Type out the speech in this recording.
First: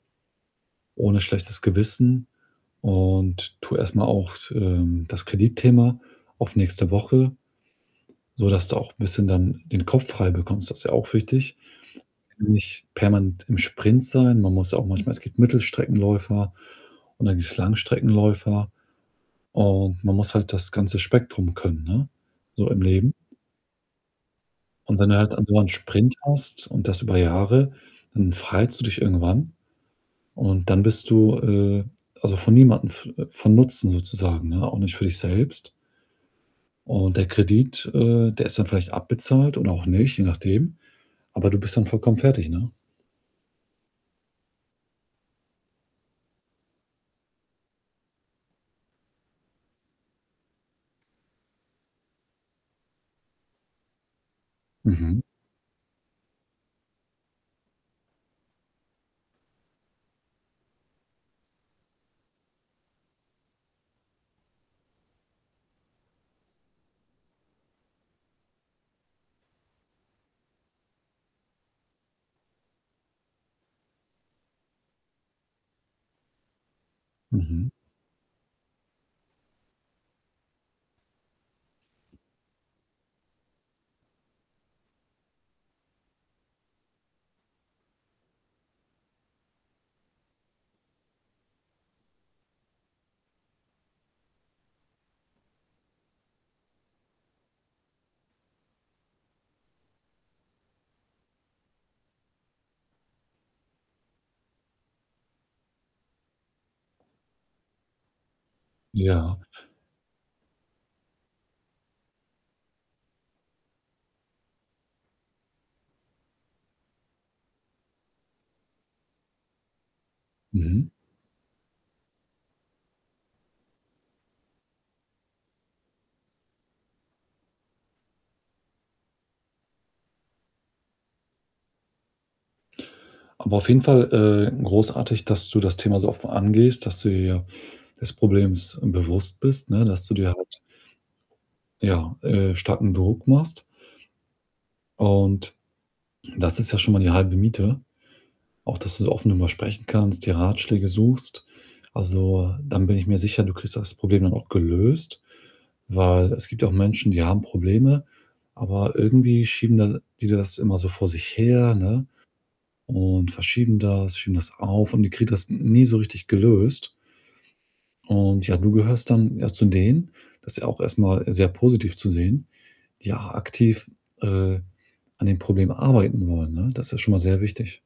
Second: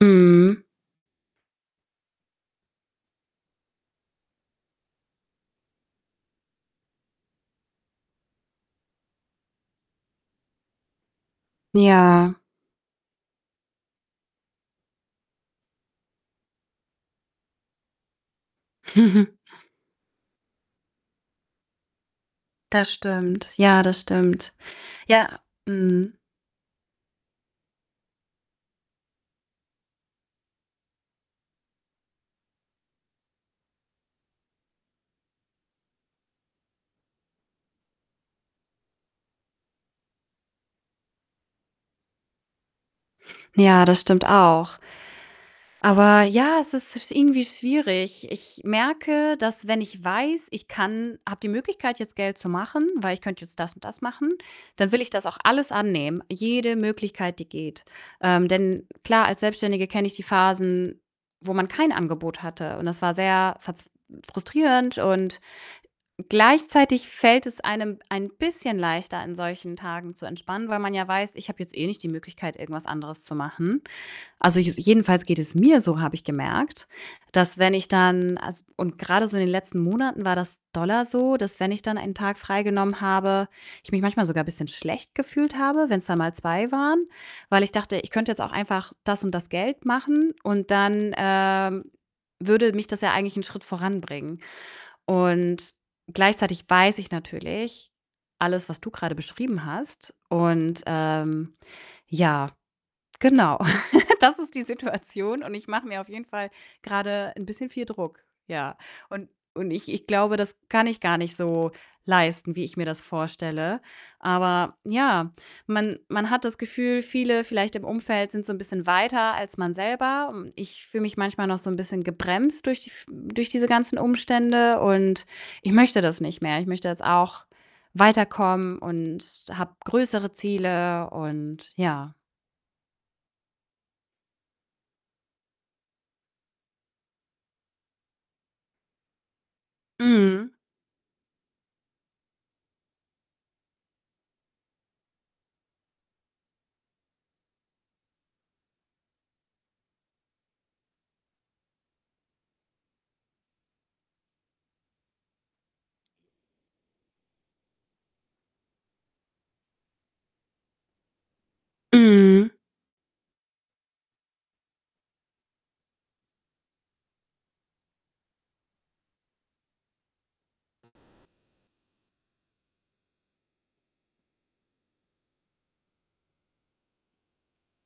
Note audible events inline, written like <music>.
Mhm. Ohne schlechtes Gewissen und tu erst mal auch s ähm, das Kreditthema auf nächste Woche, sodass du auch bisschen dann den Kopf frei bekommst, das ist ja auch wichtig. Ja. Nicht permanent im Sprint sein. Man muss auch manchmal es gibt Mittelstreckenläufer und dann gibt's Langstreckenläufer, <chuckles> und man muss halt das ganze Spektrum können, ne, so im Das Leben. stimmt. Ja, das stimmt. Und wenn du halt Ja andauernd Sprint mhm. hast und das über Jahre, dann verheizt du dich irgendwann und dann bist du, äh, also, für niemandem v äh, von Nutzen sozusagen, ne? Auch nicht für dich selbst und der Kredit, äh, der ist dann vielleicht abbezahlt oder auch nicht, je nachdem, aber du bist dann vollkommen fertig, ne? Ja, das stimmt auch. Aber ja, es ist sch irgendwie schwierig. Ich merke, dass wenn ich weiß, ich kann habe die Möglichkeit, jetzt Geld zu machen, weil ich könnte jetzt das und das machen, dann will ich Mhm. das auch alles annehmen, jede Möglichkeit, die geht. Ähm, denn klar, als Selbstständige kenne ich die Phasen, wo man kein Angebot hatte und das war sehr verz frustrierend und gleichzeitig fällt es einem ein bisschen leichter, an solchen Tagen zu entspannen, weil man ja weiß: „Ich habe jetzt eh nicht die Möglichkeit, irgendwas anderes zu machen.“ Also je jedenfalls geht es mir so, habe ich gemerkt, dass Mhm. wenn ich dann as und grade so in den letzten Monaten war das doller so, dass wenn ich dann einen Tag freigenommen habe, ich mich manchmal sogar bisschen schlecht gefühlt habe, wenn's dann mal 2 waren, weil ich dachte: „Ich könnte jetzt auch einfach das und das Geld machen“, und dann, ähm, würde mich das ja eigentlich 'n Schritt voranbringen. Und gleichzeitig weiß ich natürlich alles, was du grade beschrieben hast, und, ähm ja, genau. <laughs> Das ist die Situation und ich mache mir auf jeden Fall grade 'n bisschen viel Druck, ja. Und Ja. und ich ich glaube, das kann ich gar nicht so leisten, wie ich mir das vorstelle. Aber, ja, man man hat das Gefühl, viele vielleicht im Umfeld sind so 'n bisschen weiter als man selber. Hm, ich Mhm. fühle mich manchmal noch so 'n bisschen gebremst durch die v durch diese ganzen Umstände und ich möchte das nicht mehr. Ich möchte jetzt auch weiterkommen und habe größere Ziele, und ja. Aber auf jeden Fall, äh, großartig, dass du das Thema so offen angehst, dass du dir des Problems bewusst bist, ne, dass du dir Mhm. halt, ja, äh, starken Druck machst und das ist ja schon mal die halbe Miete. Auch dass du so offen drüber sprechen kannst, dir Ratschläge suchst. Also, dann bin ich mir sicher, du kriegst das Problem dann auch gelöst, weil es gibt auch Menschen, die haben Probleme, aber irgendwie schieben de die das immer so vor sich her, ne? Mhm. Und verschieben das, schieben das auf und die kriegen das n nie so richtig gelöst. Und ja, du gehörst dann, ja, zu denen das ist ja auch erst mal sehr positiv zu sehen, die a aktiv, äh, an den Problemen arbeiten wollen, ne? Das ist schon mal sehr wichtig.